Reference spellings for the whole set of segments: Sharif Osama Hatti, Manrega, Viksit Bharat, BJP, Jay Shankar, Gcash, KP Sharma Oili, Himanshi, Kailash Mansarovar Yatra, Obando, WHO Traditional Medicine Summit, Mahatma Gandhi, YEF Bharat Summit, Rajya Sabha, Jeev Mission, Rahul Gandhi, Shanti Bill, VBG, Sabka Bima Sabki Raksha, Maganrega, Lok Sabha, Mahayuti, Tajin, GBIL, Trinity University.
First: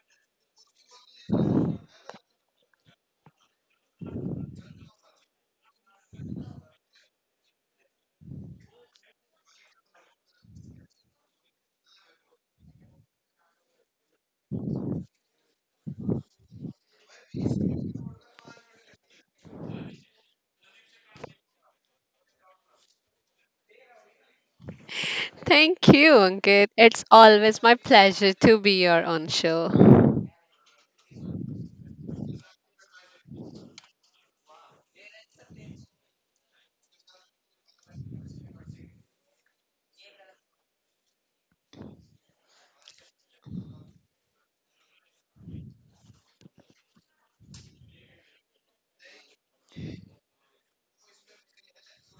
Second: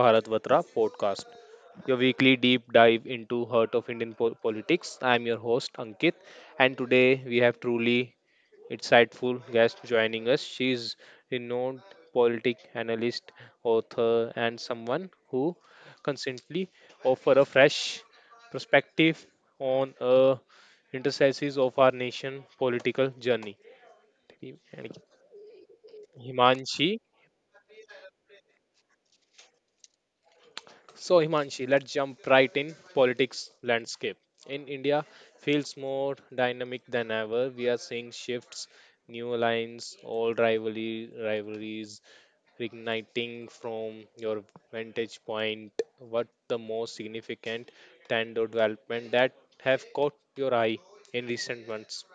Bharat Vatra podcast, your weekly deep dive into heart of Indian politics. I am your host Ankit, and today we have truly insightful guest joining us. She is renowned politic analyst, author, and someone who constantly offer a fresh perspective on interstices of our nation political journey. Thank you, Ankit. Himanshi. It's always my pleasure to be your on show. So, Himanshi, let's jump right in politics landscape. In India, feels more dynamic than ever. We are seeing shifts, new alliance, old rivalry, rivalries reigniting from your vantage point. What the most significant trend or development that have caught your eye in recent months?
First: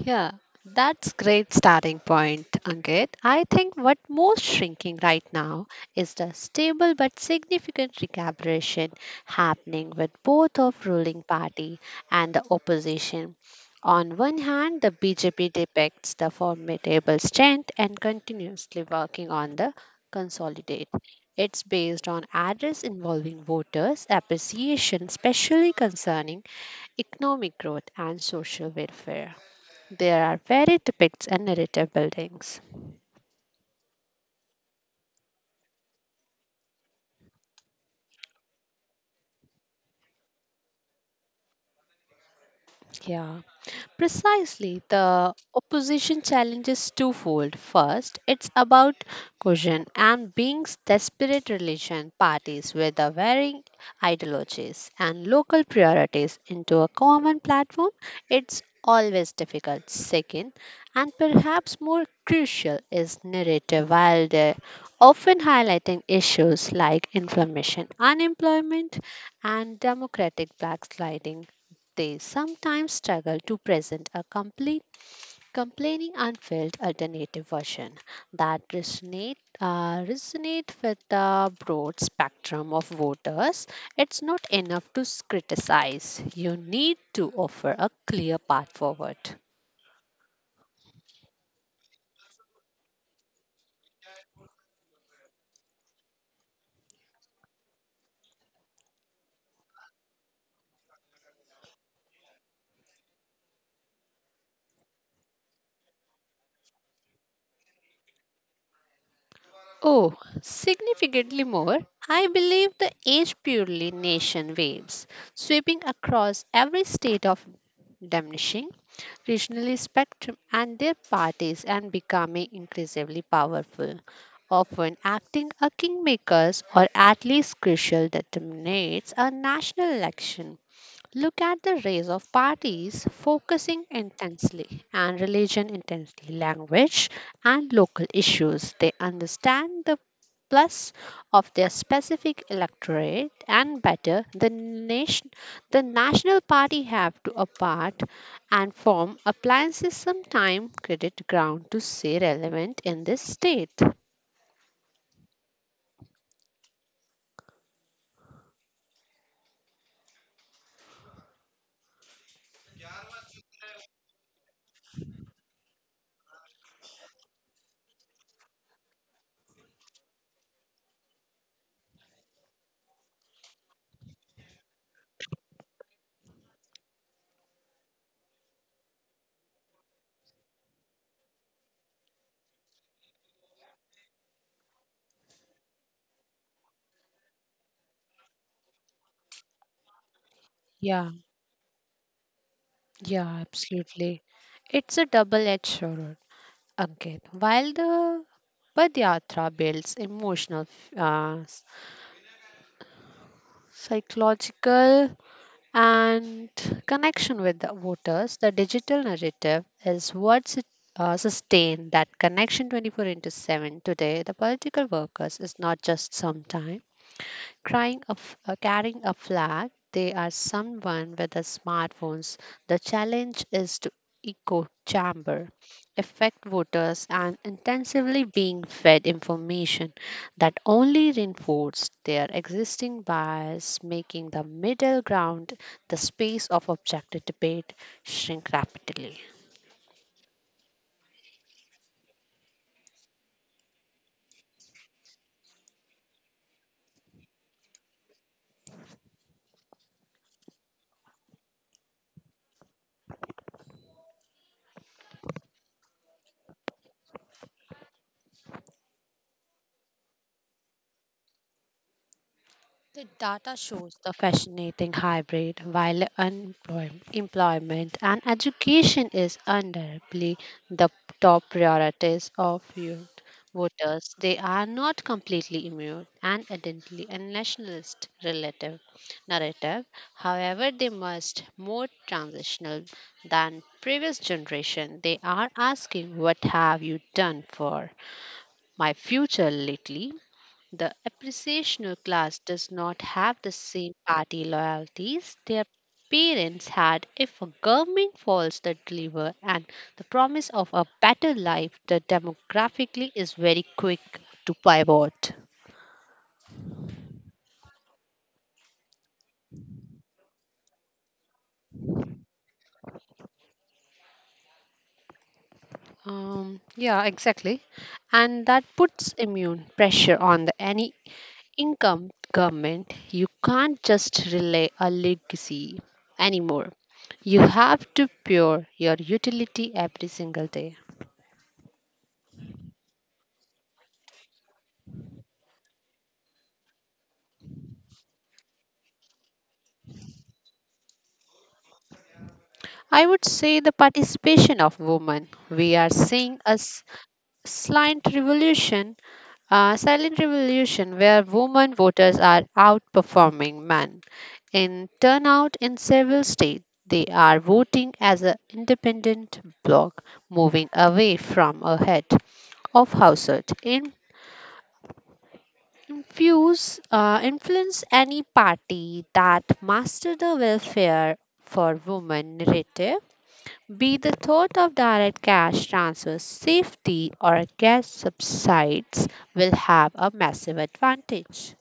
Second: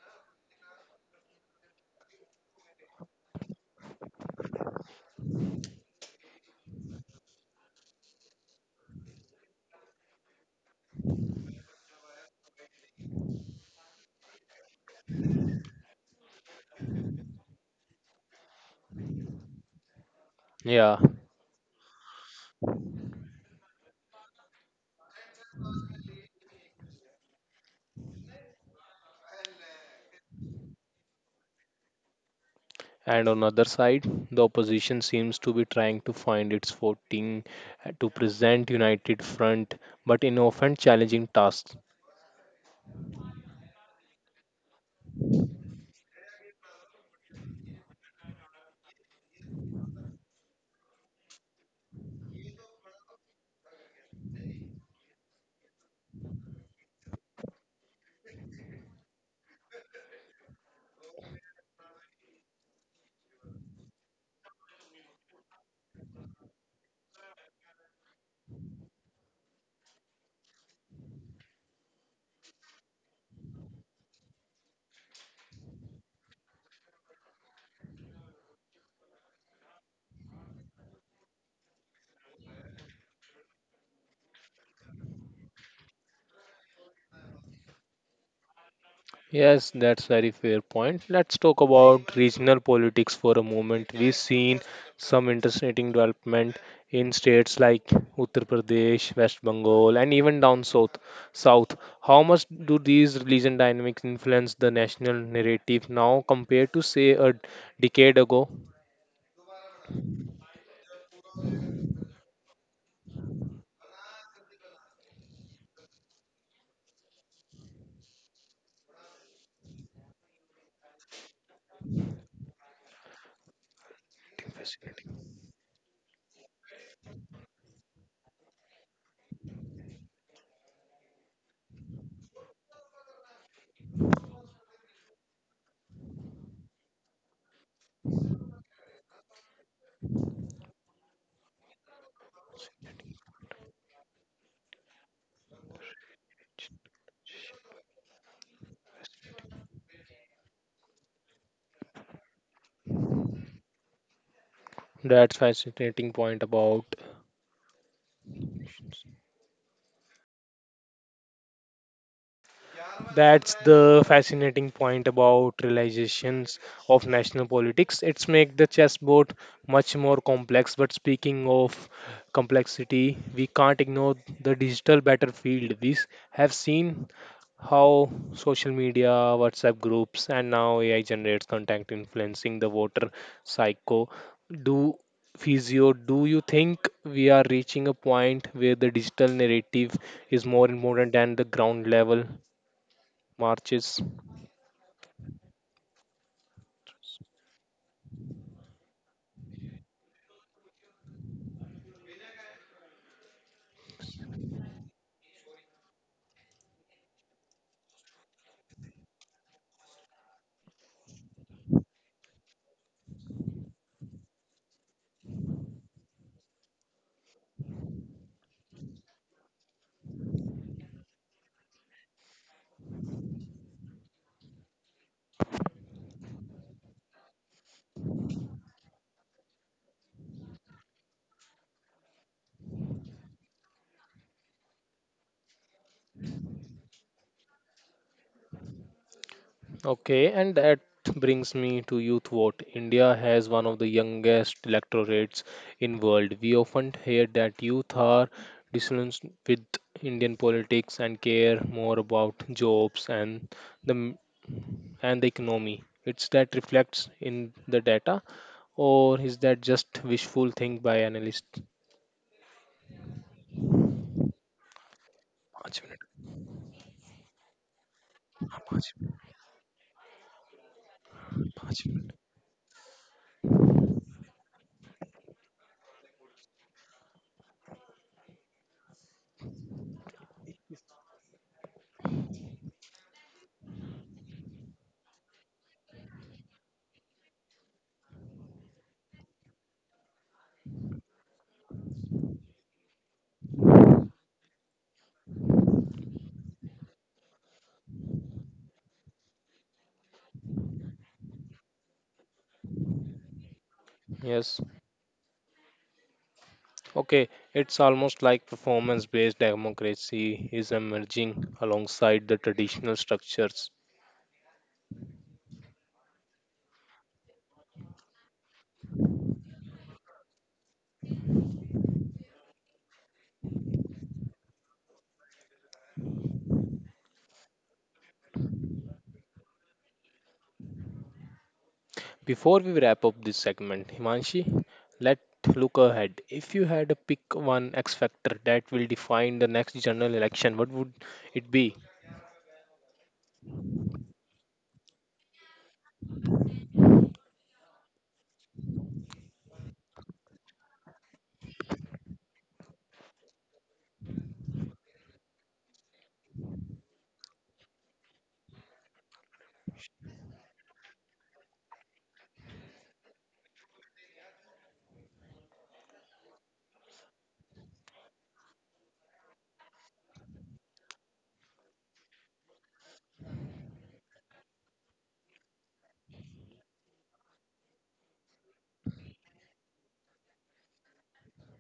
Yeah, that's great starting point, Ankit. I think what most shrinking right now is the stable but significant recalibration happening with both of ruling party and the opposition. On one hand, the BJP depicts the formidable strength and continuously working on the consolidate. Yeah. It's based on address involving voters' appreciation, especially concerning economic growth and social welfare. There are varied depicts and narrative buildings. And on other side, the opposition seems to be trying to find its footing to present united front, but in often challenging tasks. Yeah. Precisely, the opposition challenge is twofold. First, it's about cohesion and being desperate relation parties with the varying ideologies and local priorities into a common platform. It's always difficult. Second, and perhaps more crucial, is narrative while they often highlighting issues like inflammation, unemployment, and democratic backsliding they sometimes struggle to present a complete, complaining, unfilled alternative version that resonate with the broad spectrum of voters. It's not enough to criticize. You need to offer a clear path forward. Yes, that's very fair point. Let's talk about regional politics for a moment. We've seen some interesting development in states like Uttar Pradesh, West Bengal, and even down south. South. How much do these religion dynamics influence the national narrative now compared to say a decade ago? Oh, significantly more. I believe the age purely nation waves sweeping across every state of diminishing regionally spectrum and their parties and becoming increasingly powerful, often acting as kingmakers or at least crucial determinates a national election. Look at the race of parties focusing intensely and religion intensely, language and local issues. They understand the plus of their specific electorate and better the nation the national party have to apart and form appliances sometime credit ground to say relevant in this state. That's fascinating point about That's the fascinating point about realizations of national politics. It's make the chessboard much more complex. But speaking of complexity, we can't ignore the digital battlefield. We have seen how social media, WhatsApp groups, and now AI generates content influencing the voter psycho. Do do you think we are reaching a point where the digital narrative is more Yeah, important than the ground level yeah, marches. absolutely. It's a double edged sword. Again, while the Padyatra builds emotional, uh, psychological, and connection with the voters, the digital narrative is what sustain that connection 24 into 7. Today, the political workers is not just some time carrying a flag. They are someone with the smartphones. The challenge is to echo chamber, affect voters, and intensively being fed information that only reinforce their existing bias, making the middle ground the space of objective debate shrink rapidly. Okay, and that brings me to youth vote. India has one of the youngest electorates in world. We often hear that youth are disillusioned with Indian politics and care more about jobs and the m- and the economy. It's that reflects in the data, or is that just wishful think by analysts? The data shows the fascinating hybrid पाँच while मिनट, unemployment, employment and पाँच education मिनट, is undoubtedly the top पाँच मिनट. priorities of youth voters. They are not completely immune and identity and nationalist relative narrative. However, they must more transitional than previous generation. They are asking, "What have you done for my future lately?" The appreciational class does not have the same party loyalties their parents had. If a government fails to deliver and the promise of a better life, the demographically is very quick to Yes. pivot. Okay, it's almost like performance based democracy is emerging alongside the traditional structures. Yeah, exactly. And that puts immune pressure on the any income government. You can't just relay a legacy anymore. You have to pure your utility every single day. Before we wrap up this segment, Himanshi, let's look ahead. If you had to pick one X factor that will define the next general election, what would it be? I would say the participation of women. We are seeing a silent revolution, silent revolution where women voters are outperforming men in turnout in several states. They are voting as an independent bloc, moving away from a head of household. In influence any party that master the welfare for women narrative be the thought of direct cash transfer safety or cash subsides will have a massive advantage.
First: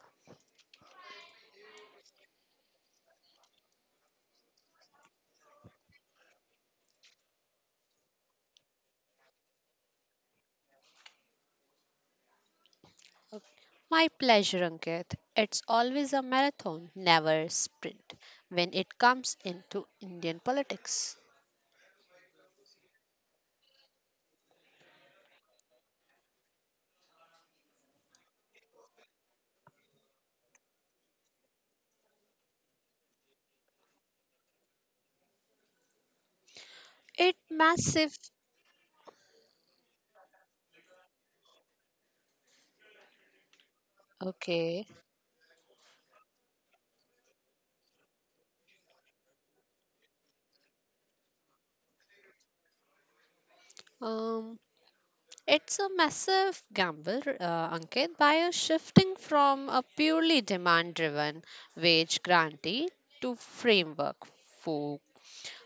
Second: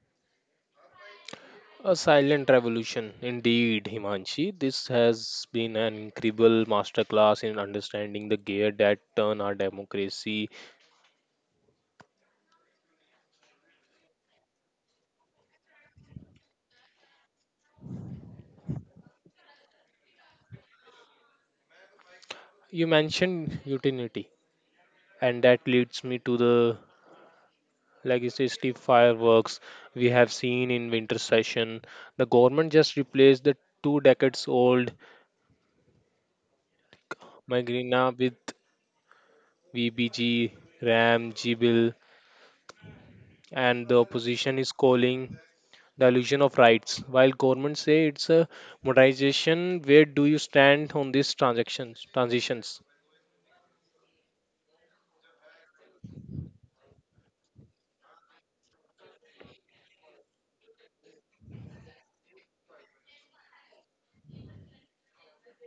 A silent revolution, indeed, Himanshi. This has been an incredible masterclass in understanding the gear that turn our democracy. My pleasure, Ankit. It's always a marathon, never a sprint when it comes into Indian politics. You mentioned utility, and that leads me to the like you say, steep fireworks we have seen in winter session. The government just replaced the two decades old It Migrina massive. with VBG, RAM, GBIL, and the opposition is Okay. calling dilution of rights. While government say it's a modernization, where do you stand on these transactions transitions? Um, it's a massive gamble, Ankit, by a shifting from a purely demand-driven wage grantee to framework fo-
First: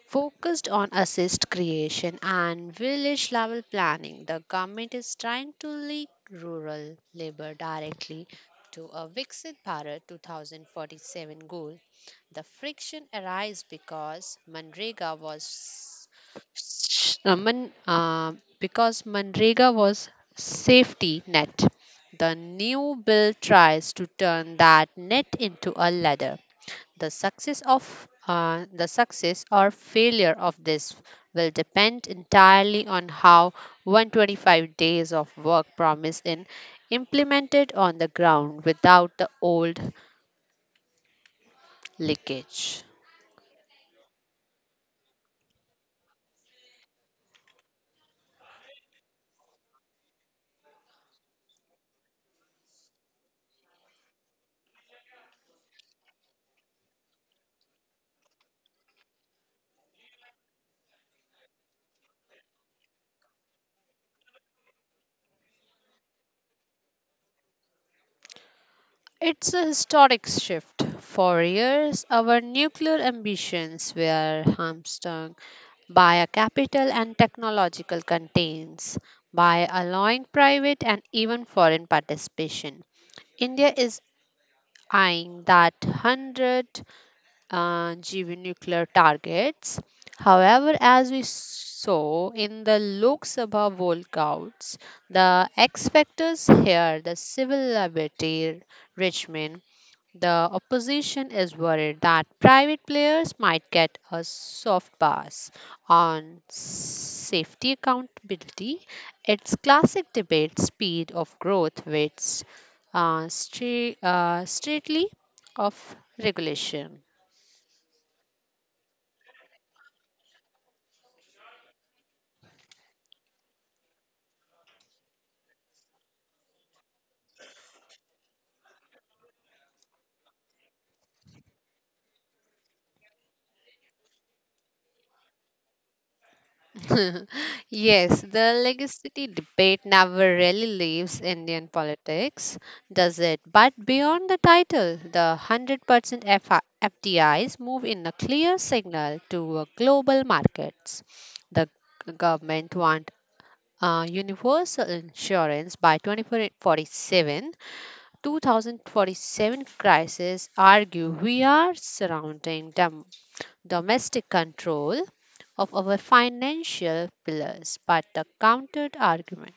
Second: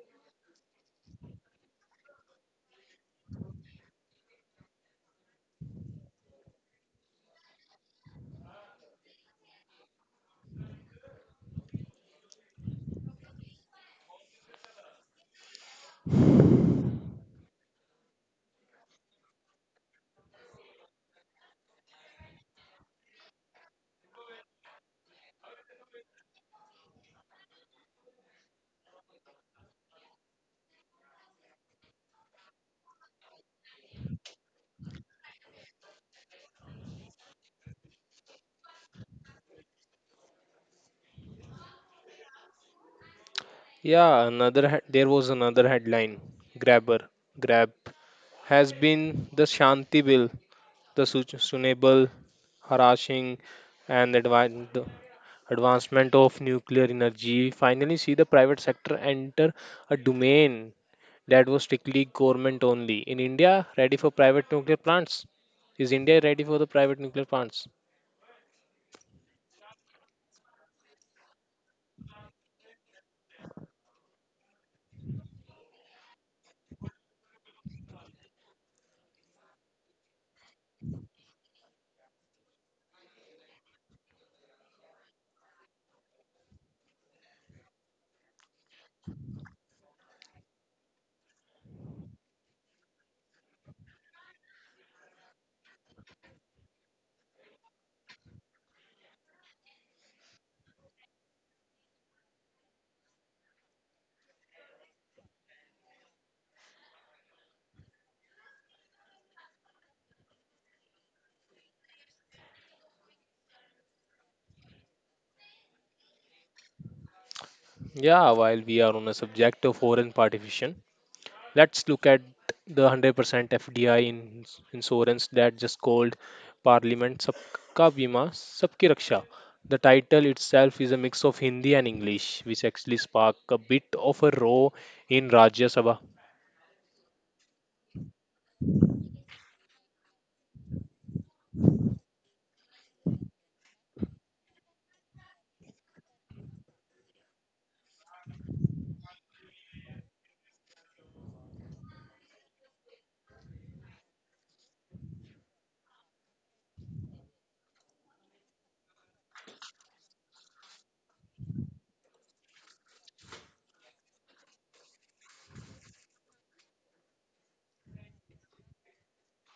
focused on assist creation and village level planning. The government is trying to link rural labor directly to a Viksit Bharat 2047 goal. The friction arises because Manrega was Sh- Man, because Manrega was safety net. The new bill tries to turn that net into a ladder. The success of the success or failure of this will depend entirely on how 125 days of work promised in implemented on the ground without the old leakage. Yeah, another there was another headline. Grabber, Grab has been the Shanti Bill the sustainable, harassing, and the advancement of nuclear energy, finally see the private sector enter a domain that was strictly government only. In India, ready for private nuclear plants? Is India ready for the private nuclear plants? It's a historic shift. For years, our nuclear ambitions were hamstrung by a capital and technological constraints, by allowing private and even foreign participation. India is eyeing that 100 GV nuclear targets. However, as we saw in the Lok Sabha walkouts, the X factors here, the civil liberty Richmond, the opposition is worried that private players might get a soft pass on safety accountability. Its classic debate speed of growth waits straightly of regulation. Yeah, while we are on the subject of foreign participation, let's look at the 100% FDI in insurance that just called Parliament Sabka Bima Sabki Raksha. The title itself is a mix of Hindi and English, which actually sparked a bit of a row in Rajya Sabha. Yes, the legacy debate never really leaves Indian politics, does it? But beyond the title, the 100% FI FDIs move in a clear signal to global markets. The government want universal insurance by 2047. 2047 crisis argue we are surrounding domestic control of our financial pillars. But the counter argument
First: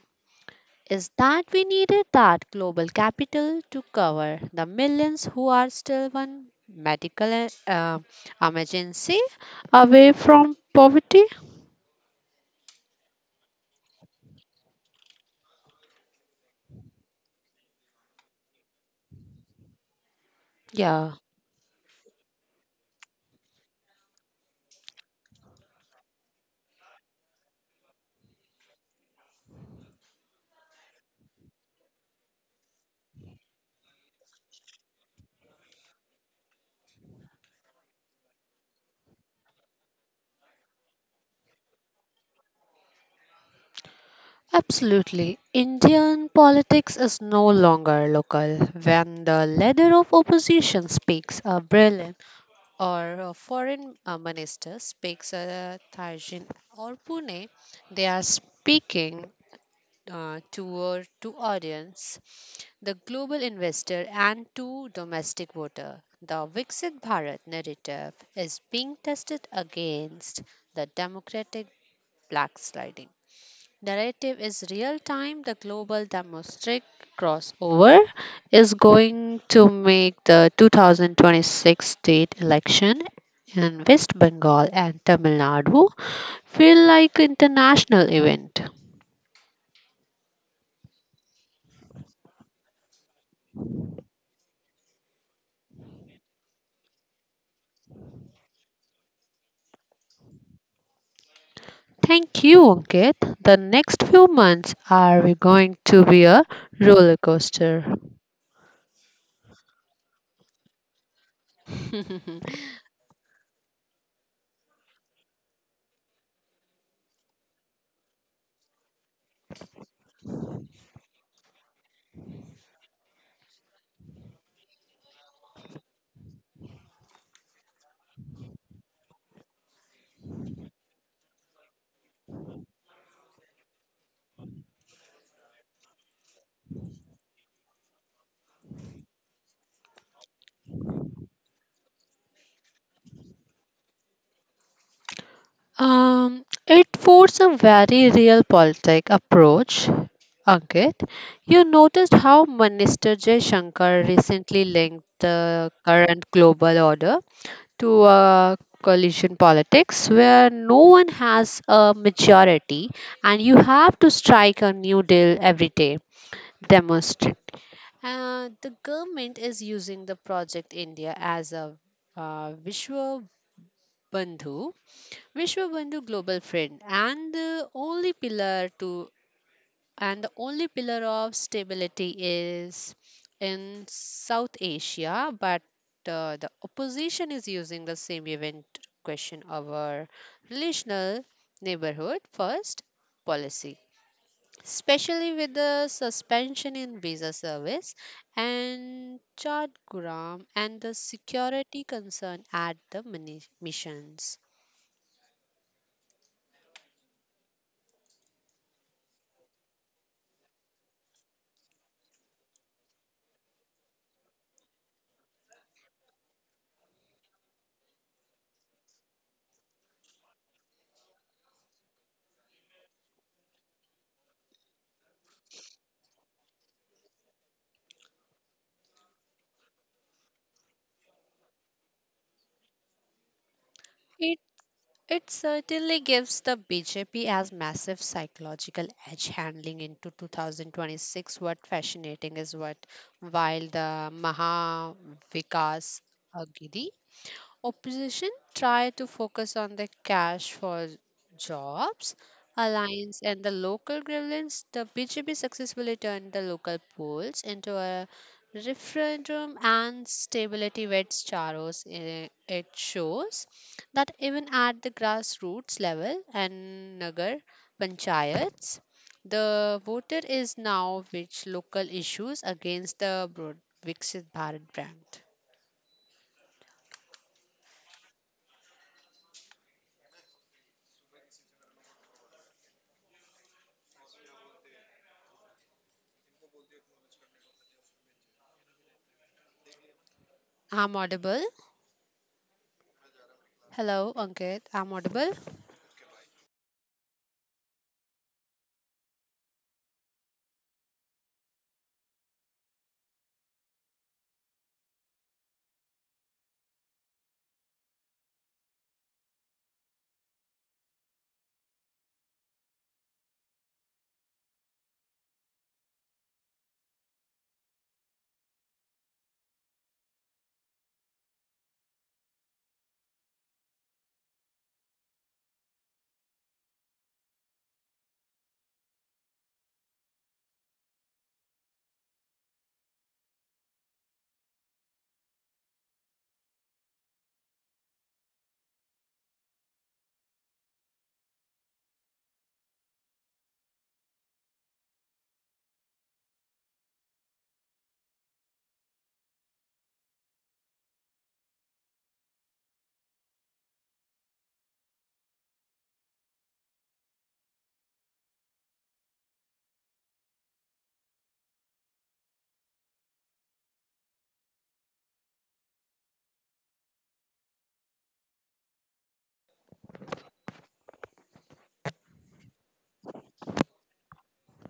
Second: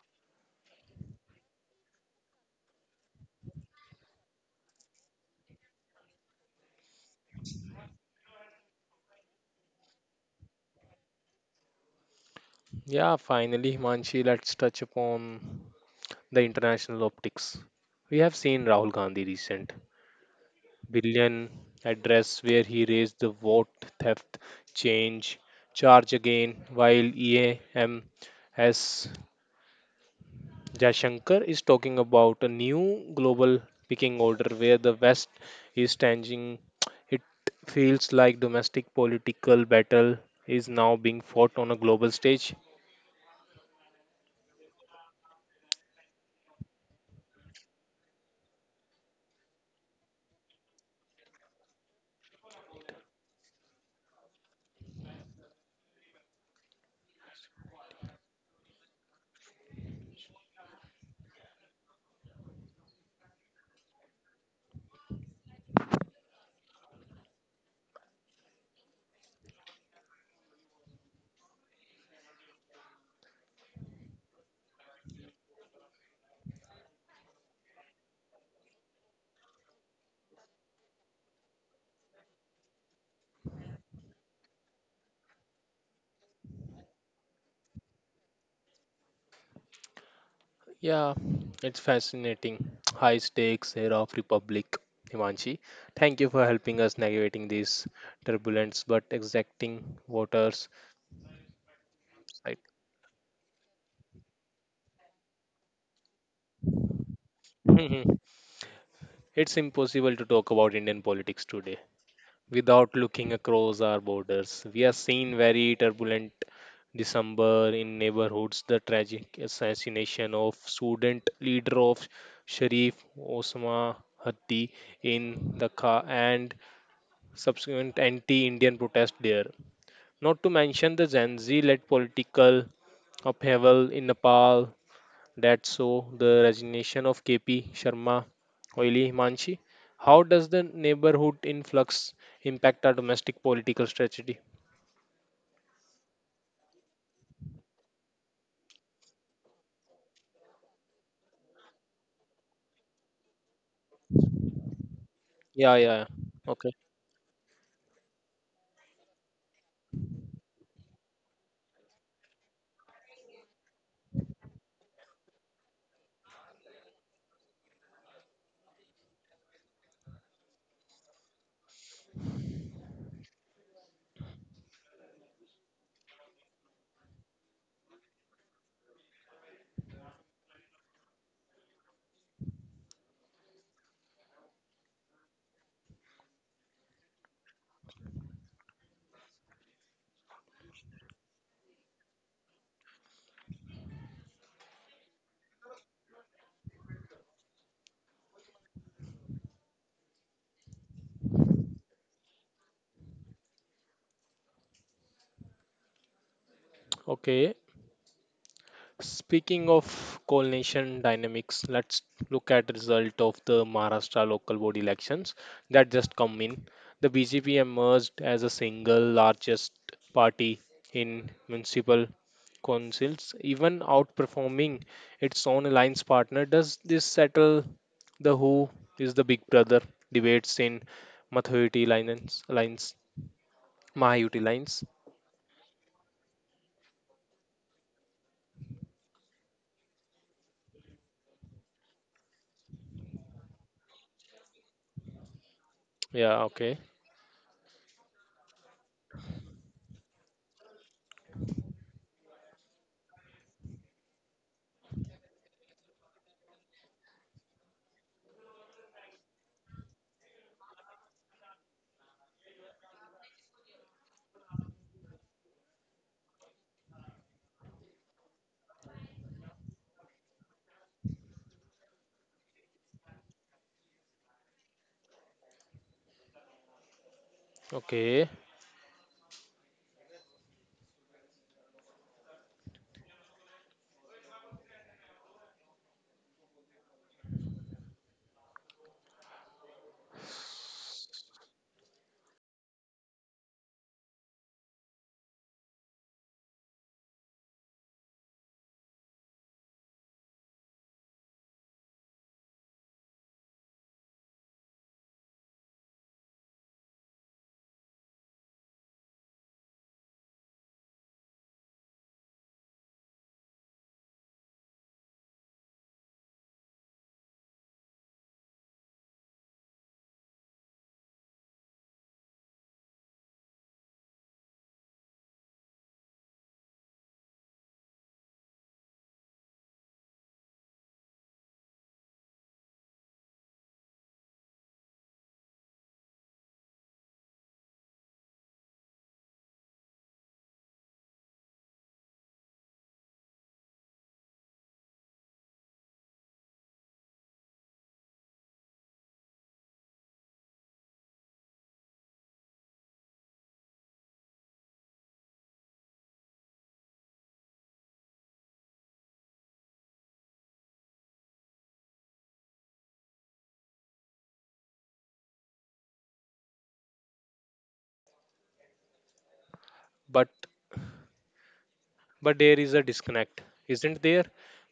is that we needed that global capital to cover the millions who are still one medical emergency away from poverty. Yeah, finally, Himanshi, let's touch upon the international optics. We have seen Rahul Gandhi recent Yeah, billion address where he raised the vote theft change charge again while EAM as Jashankar is talking about a new global picking order where the West is changing. It feels like domestic political battle is now being fought on a global stage. absolutely. Indian politics is no longer local. When the leader of opposition speaks a brilliant or foreign minister speaks Tajin or Pune, they are speaking toward to audience, the global investor and to domestic voter. The Viksit Bharat narrative is being tested against the democratic blacksliding. Narrative is real time. The global domestic crossover is going to make the 2026 state election in West Bengal and Tamil Nadu feel like international event. Yeah, it's fascinating. High stakes era of republic, Himanshi. Thank you for helping us navigating these turbulence but exacting waters. Thank you, Ankit. The next few months are we going to be a roller coaster. Mhm. It's impossible to talk about Indian politics today without looking across our borders. We have seen very turbulent December in neighborhoods, the tragic assassination of student leader of Sharif Osama Hatti in the car and subsequent anti Indian protest there. Not to mention the Gen Z led political upheaval in Nepal that saw the resignation of KP Sharma Oili Himanshi. How does the neighborhood influx impact our domestic political strategy? It forced a very real politic approach. Ankit, you noticed how Minister Jay Shankar recently linked the Yeah, yeah, yeah. current Okay. global order to a coalition politics where no one has a majority and you have to strike a new deal every day. Demonstrate. The government is using the Project India as a Vishwa Bandhu Vishwabandhu global friend and the only pillar of stability is in South Asia, but the opposition is using the same event to question our relational neighborhood first policy, especially with the suspension in visa service and Chad and the security concern at the missions. Okay. Speaking of coalition dynamics, let's look at result of the Maharashtra local board elections that just come in. The BJP emerged as a single largest party in municipal councils, even outperforming its own alliance partner. Does this settle the who is the big brother debates in Mathuyuti alliance, alliance, Mahayuti alliance? It certainly gives the BJP as massive psychological edge handling into 2026. What fascinating is what while the Maha Vikas Yeah, okay, Agidi Opposition try to focus on the cash for jobs, alliance, and the local grievances. The BJP successfully turned the local polls into a referendum and stability vets charos. Eh, it shows that even at the grassroots level and Nagar panchayats, the voter is now which local issues against the broad Viksit Bharat brand. okay, I'm audible. Hello, Ankit. I'm audible. but but there is a disconnect, isn't there?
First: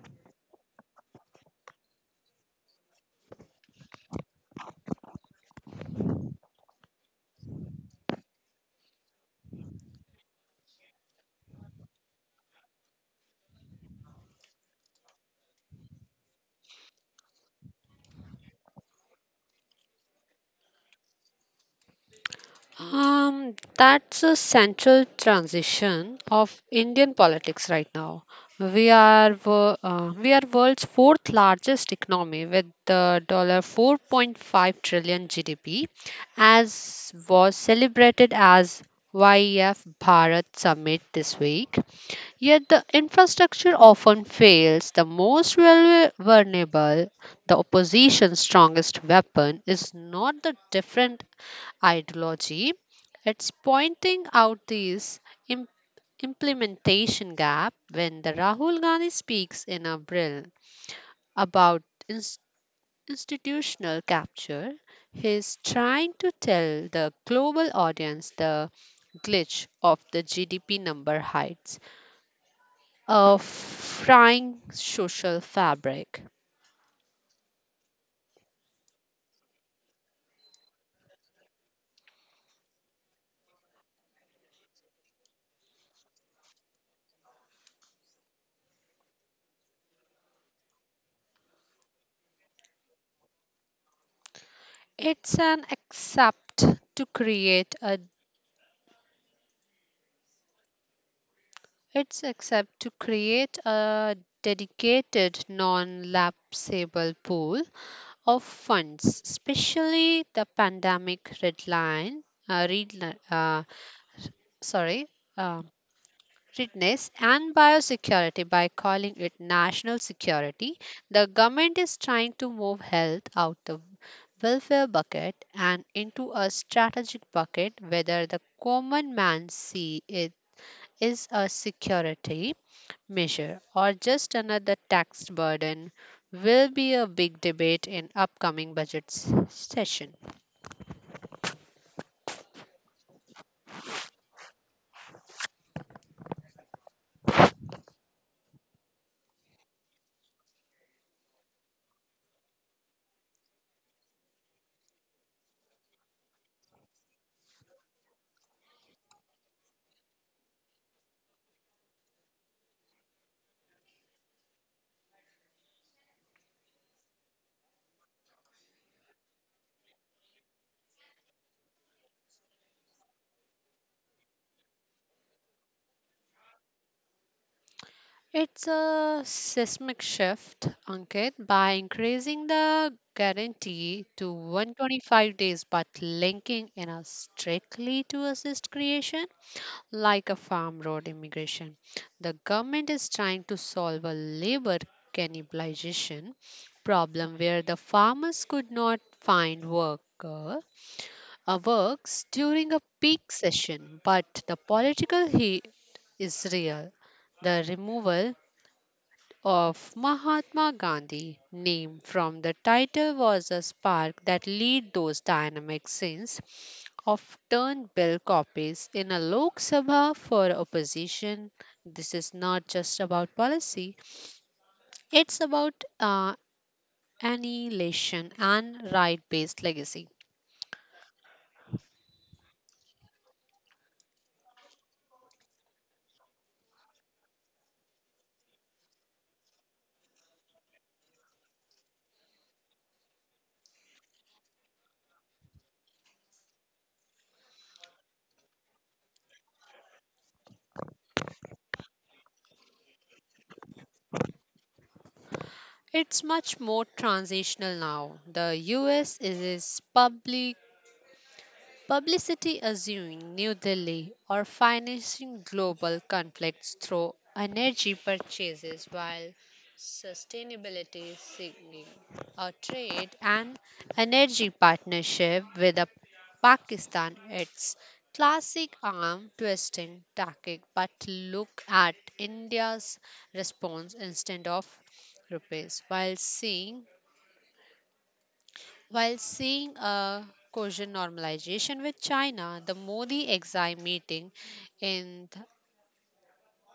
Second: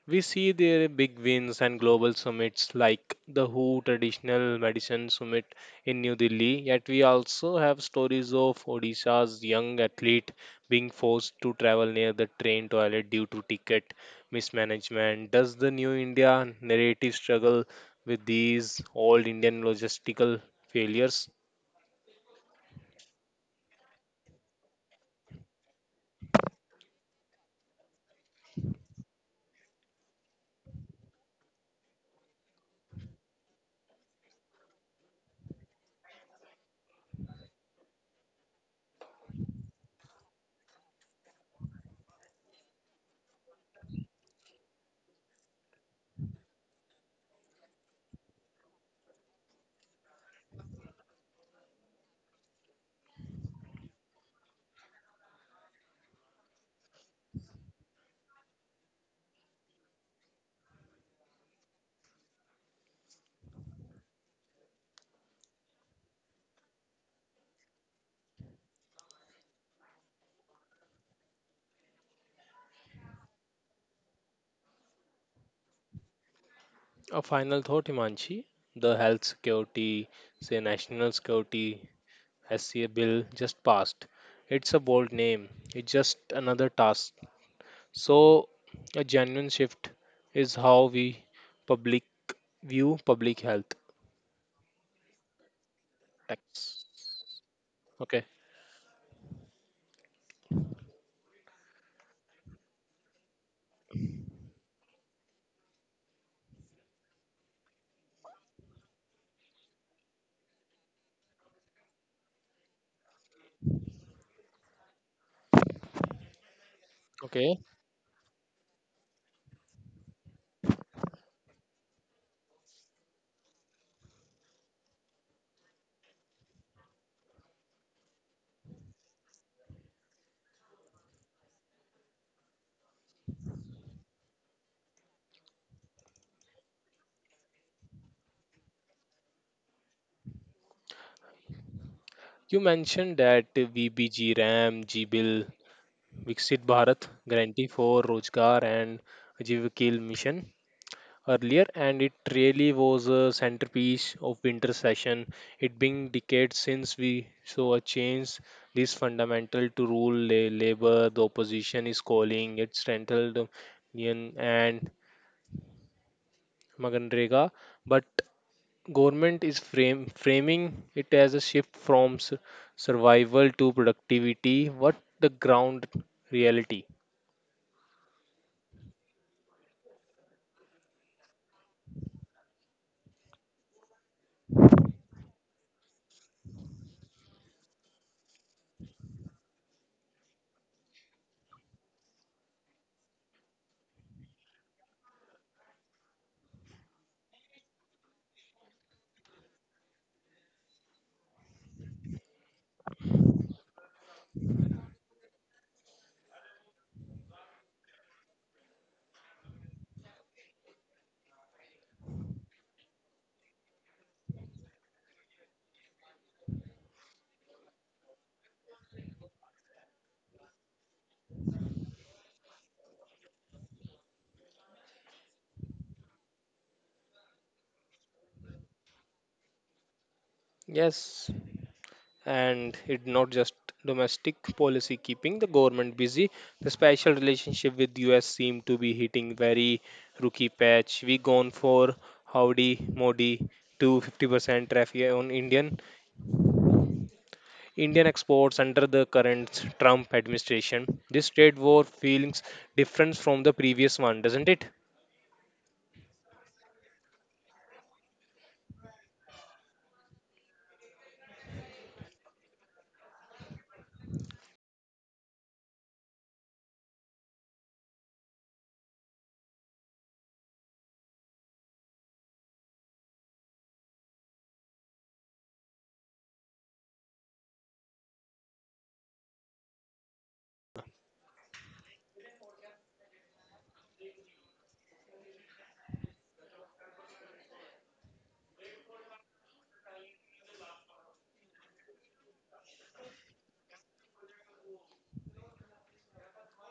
We see their big wins and global summits like the WHO Traditional Medicine Summit in New Delhi, yet we also have stories of Odisha's young athlete being forced to travel near the train toilet due to ticket mismanagement. Does the New India narrative struggle with these old Indian logistical failures? That's a central transition of Indian politics right now. We are world's fourth largest economy with the dollar 4.5 trillion GDP, as was celebrated as YEF Bharat Summit this week. Yet the infrastructure often fails the vulnerable. The opposition's strongest weapon is not the different ideology, it's pointing out these im- implementation gap when the Rahul Gandhi speaks in April about ins- institutional capture. He's trying to tell the global audience the glitch of the GDP number hides a frying social fabric. A final thought, Himanshi. The health security, say national security SCA bill just passed. It's a bold name. It's just another task. So a genuine shift is how we public view public health. It's an accept to create a Okay. it's accept to create a dedicated non-lapsable pool of funds, especially the pandemic red line, red, li- sorry, uh, fitness and Okay. biosecurity by calling it national security. The government is trying to move health out the welfare bucket and into a strategic bucket whether the common man see it is a security measure or just another tax burden will be a big debate in upcoming budget session. You mentioned that VBG, RAM, G-Bill, Viksit Bharat, Guarantee for Rozgar and Jeev Mission earlier, and it really was a centerpiece of winter session. It being decades since we saw a change this fundamental to rule labor. The opposition is calling it central union and Maganrega, but government is framing it as a shift from survival to productivity. What the ground reality? It's a seismic shift, Ankit, by increasing the guarantee to 125 days but linking in a strictly to assist creation like a farm road immigration. The government is trying to solve a labor cannibalization problem where the farmers could not find worker works during a peak session, but the political heat is real. The removal of Mahatma Gandhi name from the title was a spark that lit those dynamic scenes of turned bill copies in a Lok Sabha for opposition. This is not just about policy, it's about uh, annihilation and right based legacy. Yes. And it not just domestic policy keeping the government busy, the special relationship with us seem to be hitting very rookie patch. We gone for howdy modi to 50% tariff on indian exports under the current trump administration. This trade war feels different from the previous one, doesn't it? It's much more transitional now. The US is publicity assuming New Delhi or financing global conflicts through energy purchases while sustainability signaling a trade and energy partnership with a Pakistan its classic arm twisting tactic but look at India's response instead of rupees while seeing a Korean normalization with China, the Modi exile meeting in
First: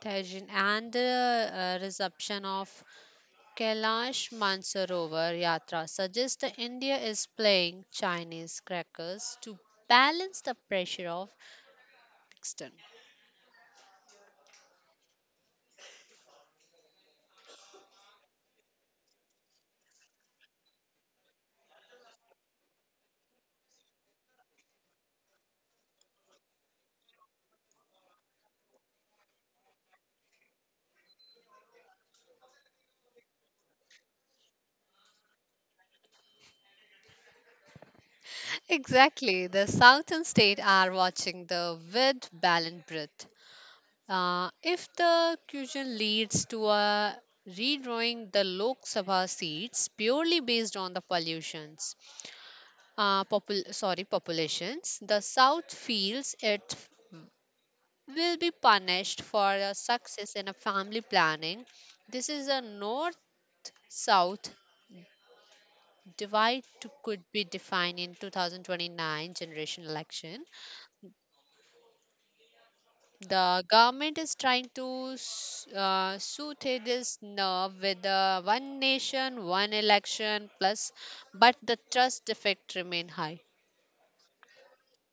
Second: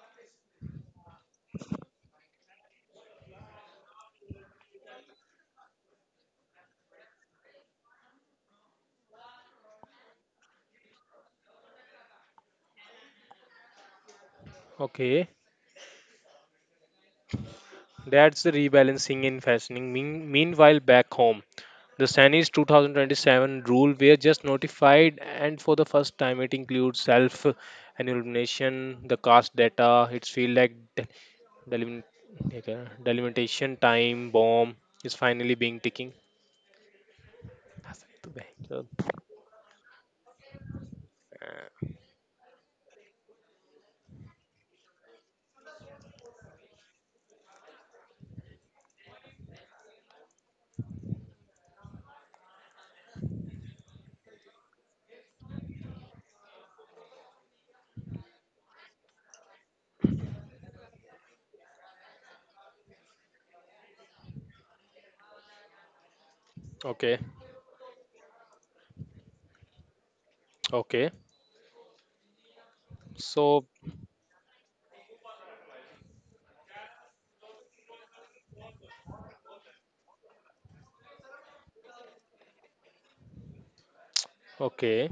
Tajin and the reception of Kailash Mansarovar Yatra suggests that India is playing Chinese crackers to balance the pressure of Pakistan. Okay, that's the rebalancing in fashioning. Meanwhile, back home, the Chinese 2027 rule were just notified, and for the first time, it includes self illumination, the caste data. It's feel like delim- like a delimitation time bomb is finally being ticking. Exactly, the southern states are watching the with balanced breath. If the question leads to a redrawing the Lok Sabha seats purely based on the pollutions, popul- sorry populations, the South feels it will be punished for a success in a family planning. This is a North South Okay, could be defined in 2029 generation election. okay. The So, government is trying to soothe this nerve with the one nation, one election plus, but the trust effect remain high. okay.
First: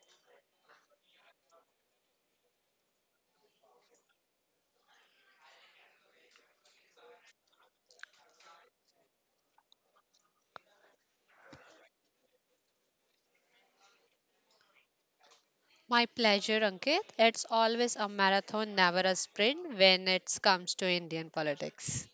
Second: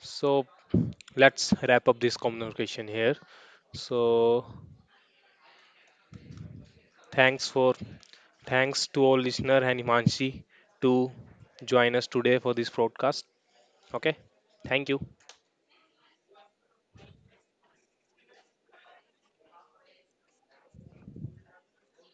So, let's wrap up this communication here. So, thanks for thanks to all listener and Himanshi to join us today for this broadcast. Okay, thank you. My pleasure, Ankit. It's always a marathon, never a sprint when it comes to Indian politics.